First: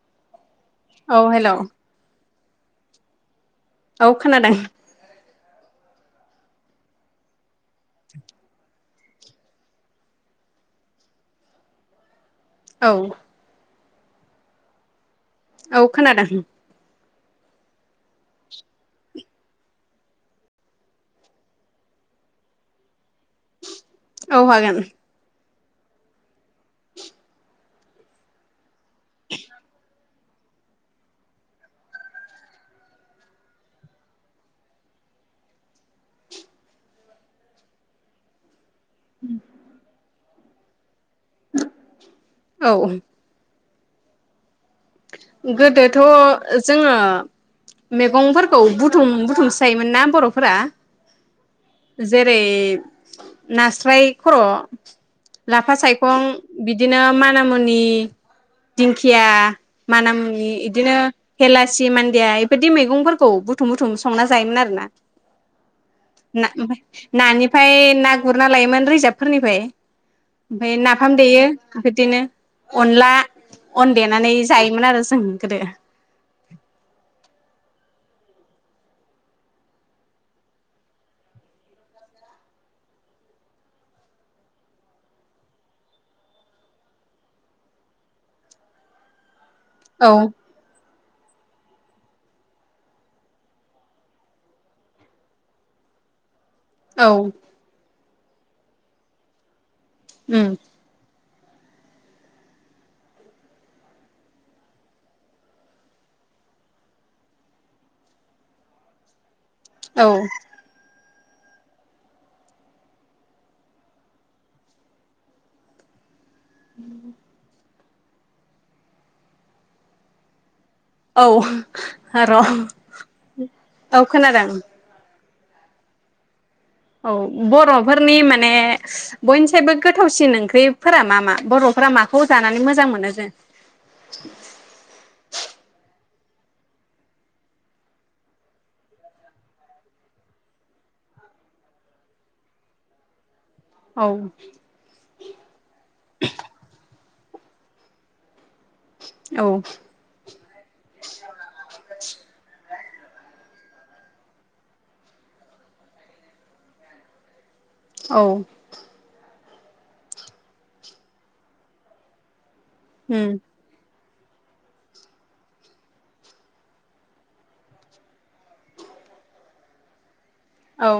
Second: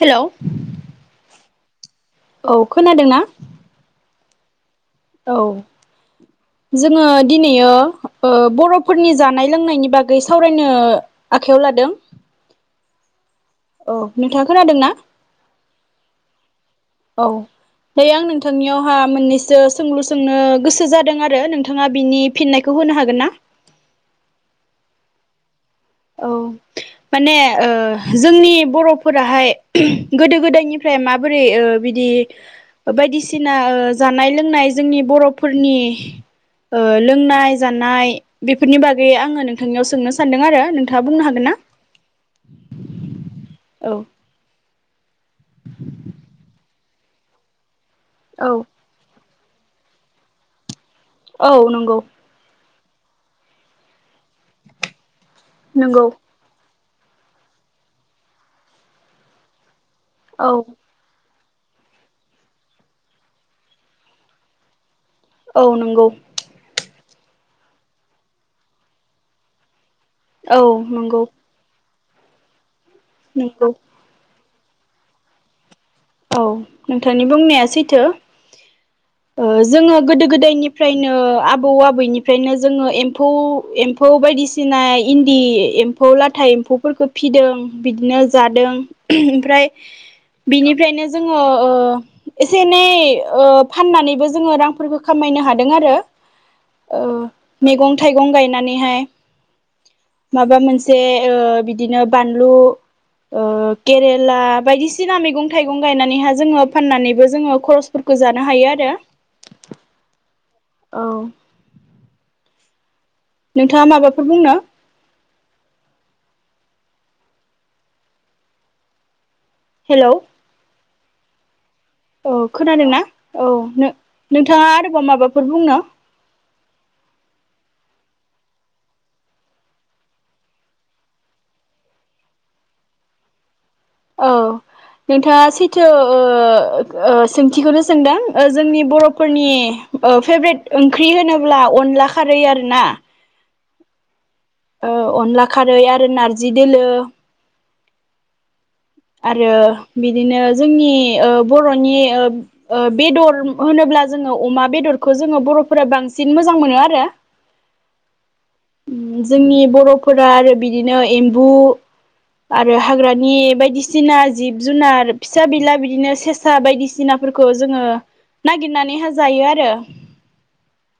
हेल' औ हेल' औ खोनादोंना? औ खोनादों। औ जोङो दिनैयो ओ बर'फोरनि जानाय लोंनायनि बागै सावरायनो आखायाव लादों। औ औ नोंथाङा खोनादोंना? औ खोनादों। औ दायो आं नोंथांनियावहा मोननैसो सोंलु सोंनो गोसो जादों आरो नोंथाङा बिनि फिन्नायखौ होनो हागोन ना? औ हागोन। औ माने ओ जोंनि बर' फोराहाय गोदो गोदायनिफ्राय माबोरै ओ बिदि बायदिसिना जानाय लोंनाय जोंनि बर'फोरनि ओ लोंनाय जानाय बेफ फोरनि बागै आङो नोंथांनियाव सोंनो सा सानदों आरो नों थाङा बुंनो हागोन ना? औ औ गोदोथ' जोङो औ मेगंफोरखौ बुुम बुथुमसो जायोमोनना बर'फोरा औ नंगौ जेरै नास्राय खर' लाफा नंगौ सायखं बिद दिनो मानामुनि, दिंखिया मानामुनि औ इदिनो हेलासि, मान्दिया इबायदि मैगंफोरखौ बुथुम बुथुम संना जायोमोन आरोना औ नंगौ ना ओमफाय नानिफाय ना गुरना लायोमोन रिजाबफोरनिफाय औ ओमफ्राय नाफाम नंगौ देयो ओमफाय दिनो अनला नंगौ अन देनानै जायमोनोन आरो जों गोदो औ नोंथांनि बुंनाया सैथो ओ जोङो गोदो गोदायनिफ्रायनो आबौ आबैनिफ्रायनो जोङो एम्फौ एम्फौ बायदिसिना इन्दि एम्फौ लाथा एम्फौफोरखौ फिदों बिदिनो जादों ओमफ्राय औ [unintelligible] ओ जोङो एसे एनै फाननानैबो जोङो रांफोरखौ खामायनो हादों आरो ओ औ मैगं थाइगं गायनानैहाय उम माबा मोनसे ओ बिदिनो बानलु ओ केेरेला बायदिसिना मैगं थाइगं गायनानैहा जोङो फाननानैबो जोङो खरसफोरखौ जानो हायो आरो औ औ नोंथाङा माबाफोर बुंनो? [inaudible] हेलौ औ औ र' खोनादोंना औ औ खोनादों नोंथाङा आरोबाव माबा फुर बुंनो? औ बरफोरनि माने बयनिसुबो गोथावसिन ओंख्रिफोरा मा मा बरफोरा माखौ जानानै मोजां मोनो जों औ नोंथाङा सैथो ओ ओ सोंथिखौनो सोंदों ओ जोंनि बरफोरनि ओ फेभ्रेट ओंख्रि होनोब्ला अनला खारै आर ना औ ओ अनला खारै आरो नारजि दोलो औ आरो बिदिनो जोंनि ओ बरनि ओ बेदर होनोब्ला जोङो अमा बेदरखौ जोङो बर फोरा बांसिन मोजां मोनो आरो औ जोंनि बरफोरा आरो बिदिनो एम्बु आरो उम हाग्रानि बायदिसिना सिना जिब जुनार फिसा बिला बिदिनो सेसा बायदिसिनाफोरखौ जोङो नागिरनानै हो जायो आरो औ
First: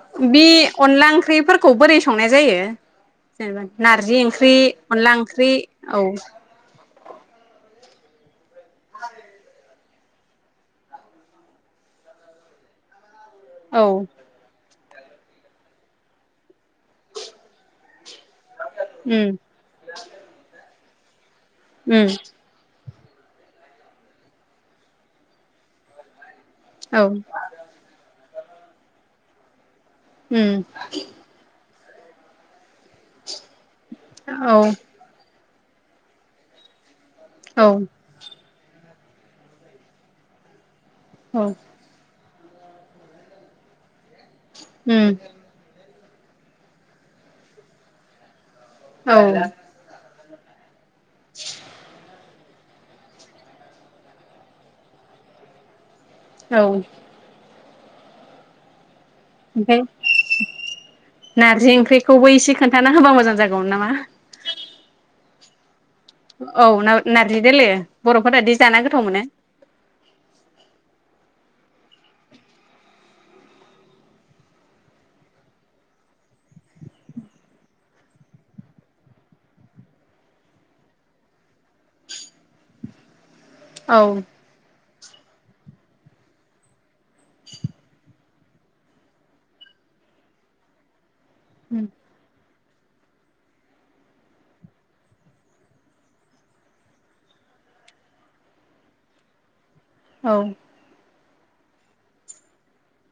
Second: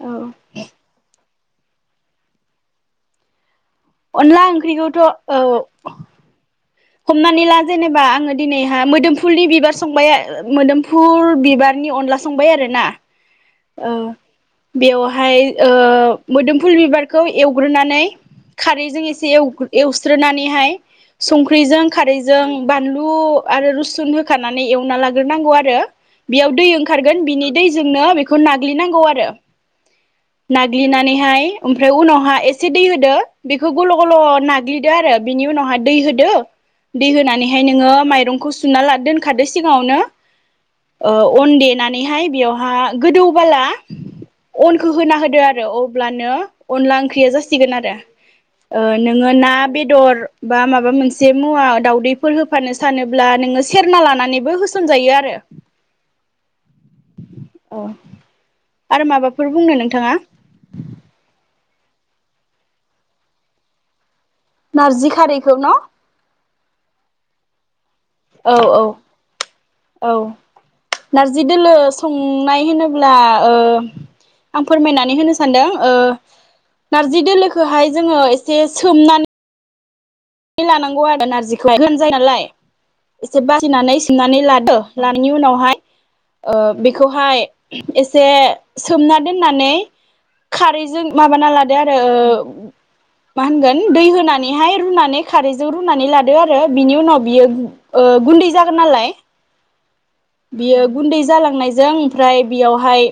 औ बे अनला ओंख्रि फोरखौ बोरै संनाय जायो जेनेबा नारजि अनला ओंख्रि ओंख्रिखौथ' अनला औ ओंख्रि औ हमनानै ला जेनेबा आङो दिनैहहा मोदोम फुलनि बिबार संबाय मोदोमफुल बिबारनि अनला संबाय आरोना औ बेवहाय ओ मोदोमफुल बिबारखौ एवग्रोनानै खारैजों उम एसे एवस्रोनानैहाय सं ख्रिजों उम खारैजों बा बानलु आरो रुसुन होखानानै एवना लाग्रोनांगौ आरो बेयाव दै औ ओंखारगोन बिनि दैजोंनो बेखौ बेखौ नाग्लिनांगौ आरो उम नाग्लिनानैहाय ओमफ्राय उनावहा एस एसे दै होदो बेखौ गल गल औ नाग्लिदो आरो बिनि उनावहाय दै होदो दै औ होनानैहाय नोङो माइरंखौ सुना ला दोनखादो सिगाङावनो। ओ अन देनानैहाय बेयावहा गोदौबाला अनखौ उम होना होदो आरो अ अब्लानो अनला ओंख्रिया जासिगोन आरो औ नोङो ना बेदर बा माबा मोन जे मुवा दाावदैफोर होफ होफानो सानोब्ला नोङो सेरना लानानैबो होसनजायो आरो। औ अ आरो माबाफोर बुंनो ओमफ्राय नोंथाङा? ख्रिखौबो एसे खोन्थाना होबा मोजां जागौमोन नामा। नारजि खारैखौ न'? औ न-नारजि देले बर'फोरादि औ जाना गोथाव मोनो। औ नारजि दोलो संनाय होनोब्ला ओ आं फोरमायनानै होनो सानदों ओ नारजि दोलोखौहाय जोङो एसे सोमनानै लानांगौ आरो नारजिखौहाय गोरान जायो नालाय। एसे बासिनानै औ सोमनानै लादो। लानायनि उनावहाय ओ बे खौहाय एसे सोमना दोननानै खारैजों माबाना लादो आरो ओ मा होनगोन दै होनानैहाय रुनानै खारैजों रुनानै लादो आरो बिनि उनाव बियो ओ गुन्दै जागोन नालाय औ बियो गुन्दै जालांनायजों ओमफ्राय बेयावहाय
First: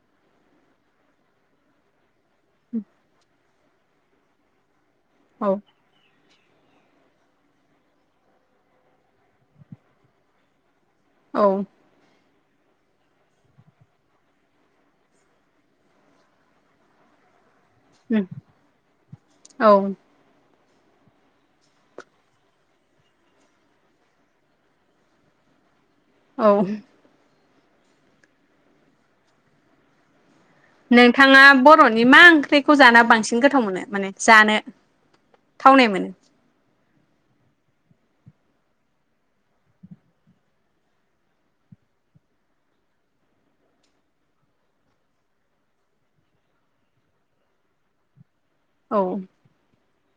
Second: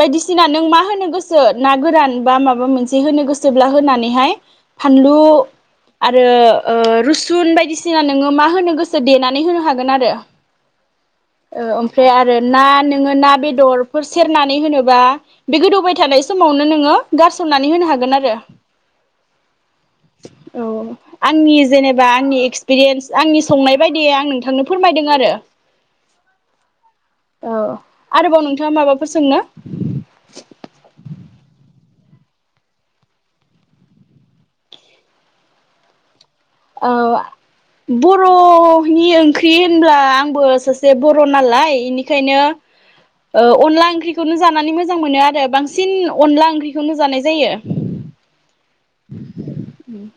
बायदिसिना नों मा होनो गोसो ना गोरान माबा मोनसे होनो गो सो ब्ला होनानैहाय फानलु औ आ आरो ओ रुसुन बायदिसिना नोङो मा होनो गोसो देनानै होनो हागोन आरो। औ ओ ओमफ्राय आरो ना नोङो ना बेदरफोर सेरनानै होनोबा बे गोदौबाय थानाय समावनो नोङो गार मनानै होनो हागोन आरो। औ औ आंनि जेनेबा आंनि एक्सपिरियेन्स आंनि संनाय बायदियै आं नोंथांनो फोरमायदों आरो। औ। औ आरोबाव नोंथाङा माबाफोर सोंनो? नोंथाङा बर'नि मा ओंख्रिखौ जाना बांसिन गोथाव मोनो माने जानो थावनाय मोनो? अ बर'नि ओंख्रि होनब्ला आंबो सासे बर' नालाय इनिखायनो ओ अनला ओंख्रिखौनो जानानै मोजां मोनो आरो बांसिन अनला ओंख्रिखौनो जानाय जायो। औ उम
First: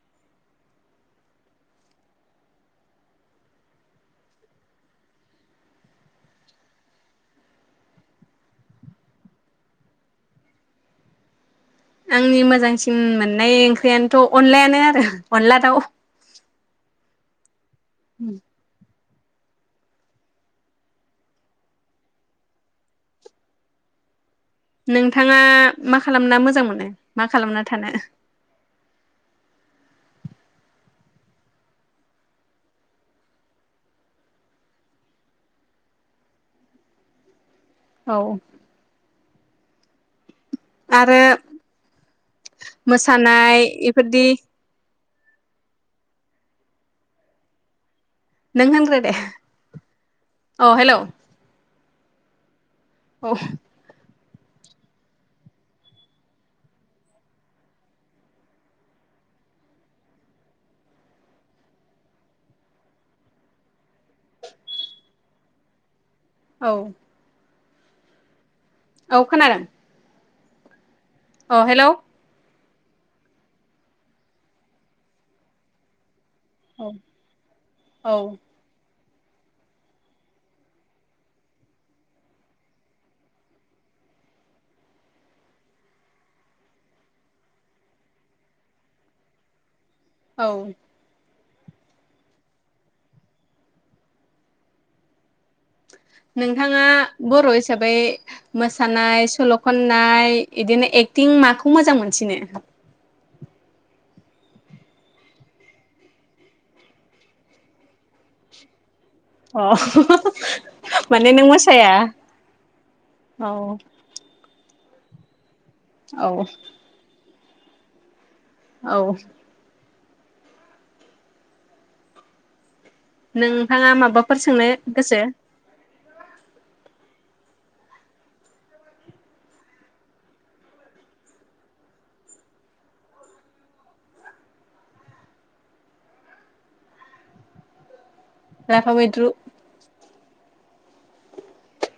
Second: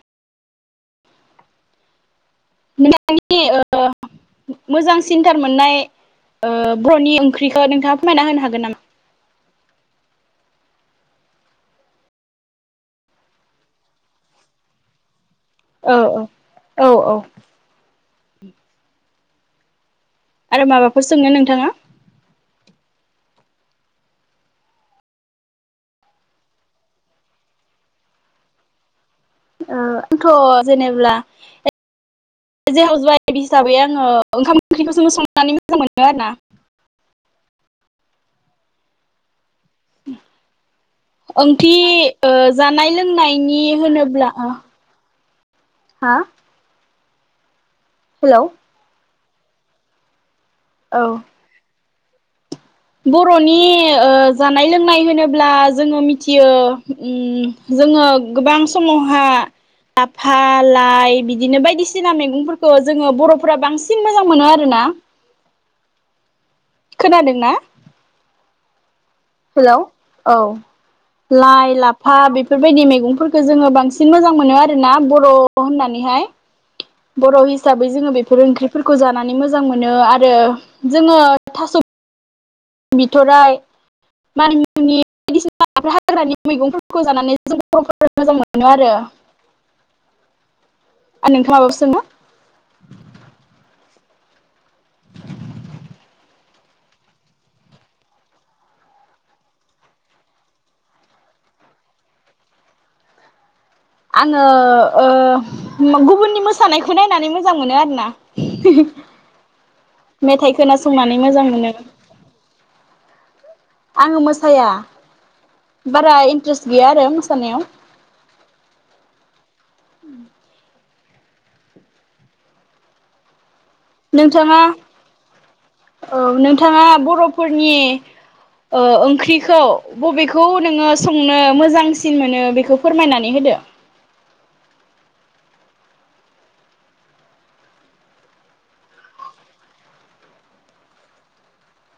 नोंथांनि ओ मोजां सिन्थार मोननाय ओ बर'नि ओंख्रिखौ नोंथाङा फोरमायना होनो हागोन नामा? आंनि मोजांसिन मोननाय ओंख्रियानोथ' अनलायानो आरो। अनला दाउ ओ ओ औ औ [unintelligible] आरो माबाफोर सोंनो नोंथाङा? नोंथाङा मा खालामना मोजां मोनो मा खालामना थानो? ओ आंथ' जेनेब्ला एज ए हाउस वाइभ हिसाबै आङो ओंखाम ओंख्रिखौनो संनानै मोजां मोनो आरो ना। औ आरो [unintelligible] ओंथि ओ जानाय लोंनायनि मोसानाय इफोरदि होनोब्ला ओ हा हेलौ नों होनग्रो दे अ हेलौ औ औ बर'नि ओ जानाय लोंनाय होनोब्ला जोङो मिथियो ओम जोङो गोबां समावहा लाफा लाइ बिदिनो बायदिसिना मैगंफोरखौ जोङो बर'फोरा बांसिन मोजां मोनो आरो ना। औ खोनादों ना? औ खोनादों। औ औ लाइ हेलौ लाफा बेफ बेफोरबायदि मैगंफोरखौ जोङो बांसिन मोजां मोनो आरोना बर' होननानैहाय। औ बर' हिसाबै जोङो औ बेफोर ओंख्रिफोर खौ जानानै मोजां मोनो आरो जोङो थास' बिथ'राइ मानिमुनि बायदिसिना हाग्रानि मैगंफोरखौ जानानै जों बर'फोरा मोजां मोनो आरो। औ। आरो नोंथांङा माबाफोर सोंनो? नोंथाङा बर' हिसाबै मोसानाय सल' खननाय इदिनो एक्टिं माखौ मोजां मोनसिनो? आङो ओ गुबुननि मोसानायखौ नायनानै मोजां मोनो आरोना अ मेथाइ खोनासंनानै माने नों मोजां मोनो मोसाया? औ आङो मोसाया। बारा औ इन्ट्रेस्ट गैया आरो मोस मोसानायाव। औ उम नों थाङा माबाफोर नोंथाङा सोंनो गोसो? औ नोंथाङा बरफोरनि ओ ओंख्रिखौ बबेखौ नोङो संनो मोजांसिन मोनो बेखौ फोरमायनानै होदो? लाफा मैद्रु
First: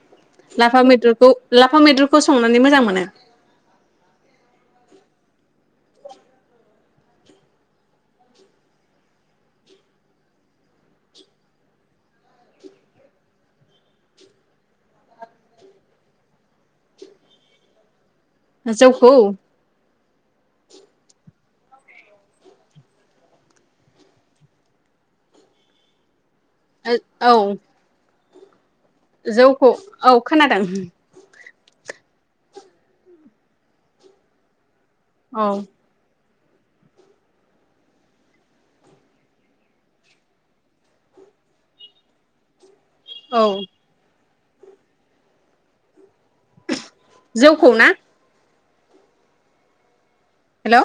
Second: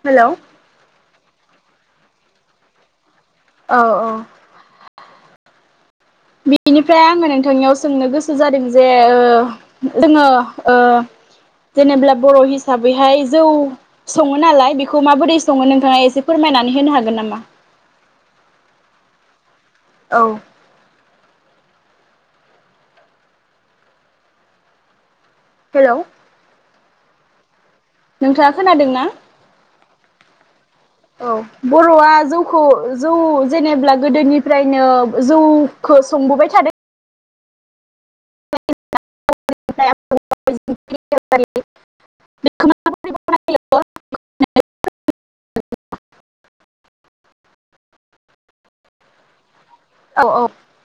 हेलौ औ लाफा मैद्रुखौ। लाफा मैद्रुखो संनानै मोजां मोनो। औ औ बेनिफ्राय आङो नोंथांनियाव सोंनो गोसो जादों जे ओ जोङो ओ जेनेब्ला बर' हिसाबैहाय जौ सङो नालाय बेखौ माबोरै सङो नोंथाङा एसे फोरमायनानै होनो हागोन नामा? जौखौ? औ हेल' ओद औ नोंथा जौखौ औ खोनादों औ बरआ जौखौ जौ जेनेब्ला गोदोनिफ्राय नो औ जौखौ संबोबाय थादो [unintelligible] औ जौखौ ना? औ औ हेलौ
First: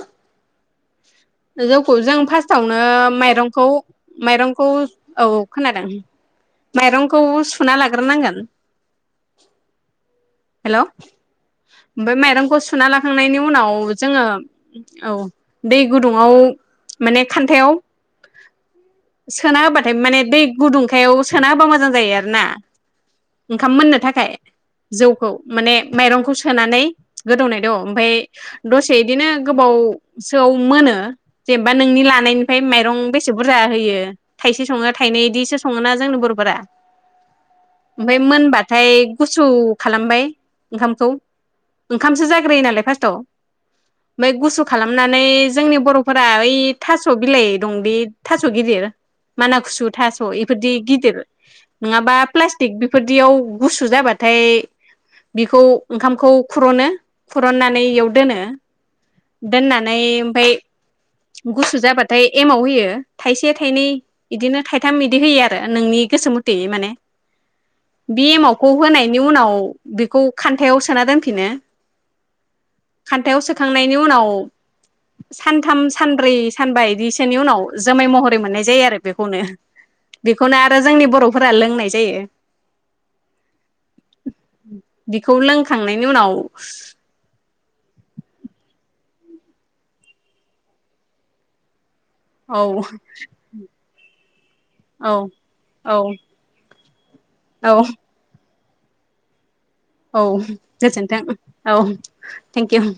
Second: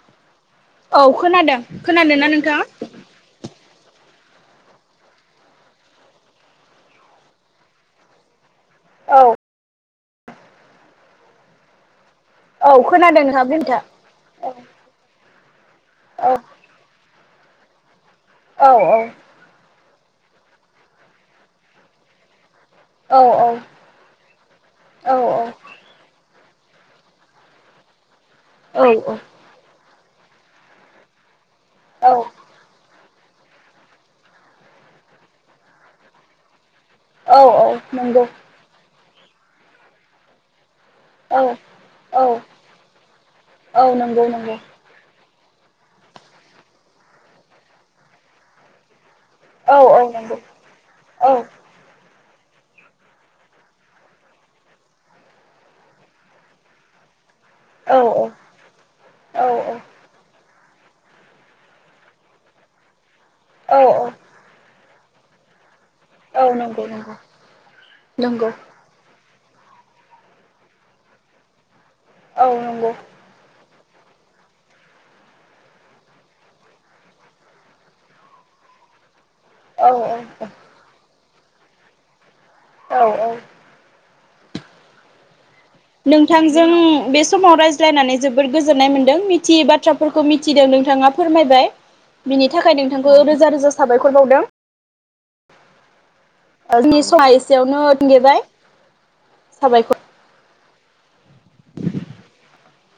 औ खोनादों जौखौ जों खोनादोंना नोंथाङा? फार्स्टावनो माइरंखौ माइरंखौ औ खोनादों माइरंखौ सुना लाग्रोनांगोन औ हेल' बे मेद दानखौ औ खोनादों सुनालाखांनायनि नोंथां बुं नोंथां उनाव जोङो औ दै गुदुंआव औ माने खान्थायाव औ औ बा माने दै गुदुंखायाव सोना होबा मोजां जायो आरो ना। औ ओंखाम मोननो थाखाय। औ जौखौ माने माइरं खौ सोनानै गोदौनाय द' ओमफाय दसे इदिनो गोबाव सोआव मोनो। जेनबा नोंनि औ औ लानायनिफाय मायरं बे सेबुरजा होयो थाइसे सङो थाइनै बिदिसो सङोना जोंनो बरफोरा। औ औ ओमफ्राय नंगौ मोनबाथाय गुसु औ खालामबाय ओंखामखौ औ ओंखामसो औ जाग्रोयो नालाय फार्स्टआव औ नंगौ मै नंगौ गुसु खालामनानै जोंनि बरफोरा ओइ थास बिलाइ दंदि थास गिदिर माना औ खुसु औ थास नंगौ इफोरदि गिदिर औ नङाबा प्लास्टिक बेफोरदियाव गुसु जाबाथाय। बेखौ ओंखामखौ खुरनो फुरननानै औ येव दोनो औ दोननानै ओमफ्राइ गुसु जाबाथाय एमाव होयो। थाइसे औ थाइनै एदिनो थाइ थाम एदि होयो आरो। नोंनि गोसो औ मथेइ नंगौ माने नंगौ बि नंगौ एमावखौ होनाय बिनि उनाव बेखौ खान्थायाव सोना दोनफिनो। औ नंगौ। थांनायनि उनाव सानथामसो सानब्रै सानबा एदिसोनि उनाव जोमै महरै मोननाय जायो आरो बे होनो औ बेखौनो आरो जोंनि बर' फोरा लोंनाय जायो। औ-औ। बेखौ लोंखां नोंथांजों बे समाव रायज्लायनानै जोबोद गोज गोजोननाय मोनदों मिथियै बाथ्राफोरखौ मिथिदों नोंथाङा फोरमायबाय बिनि औ थाखाय नोंथांखौ रोजा-रोजा साबायखर बावदों औ औ ओ जोंनि समा औ एसेयावनो थोंगेबाय। साबाय। औ गोजोनथों औ थेंक इउ।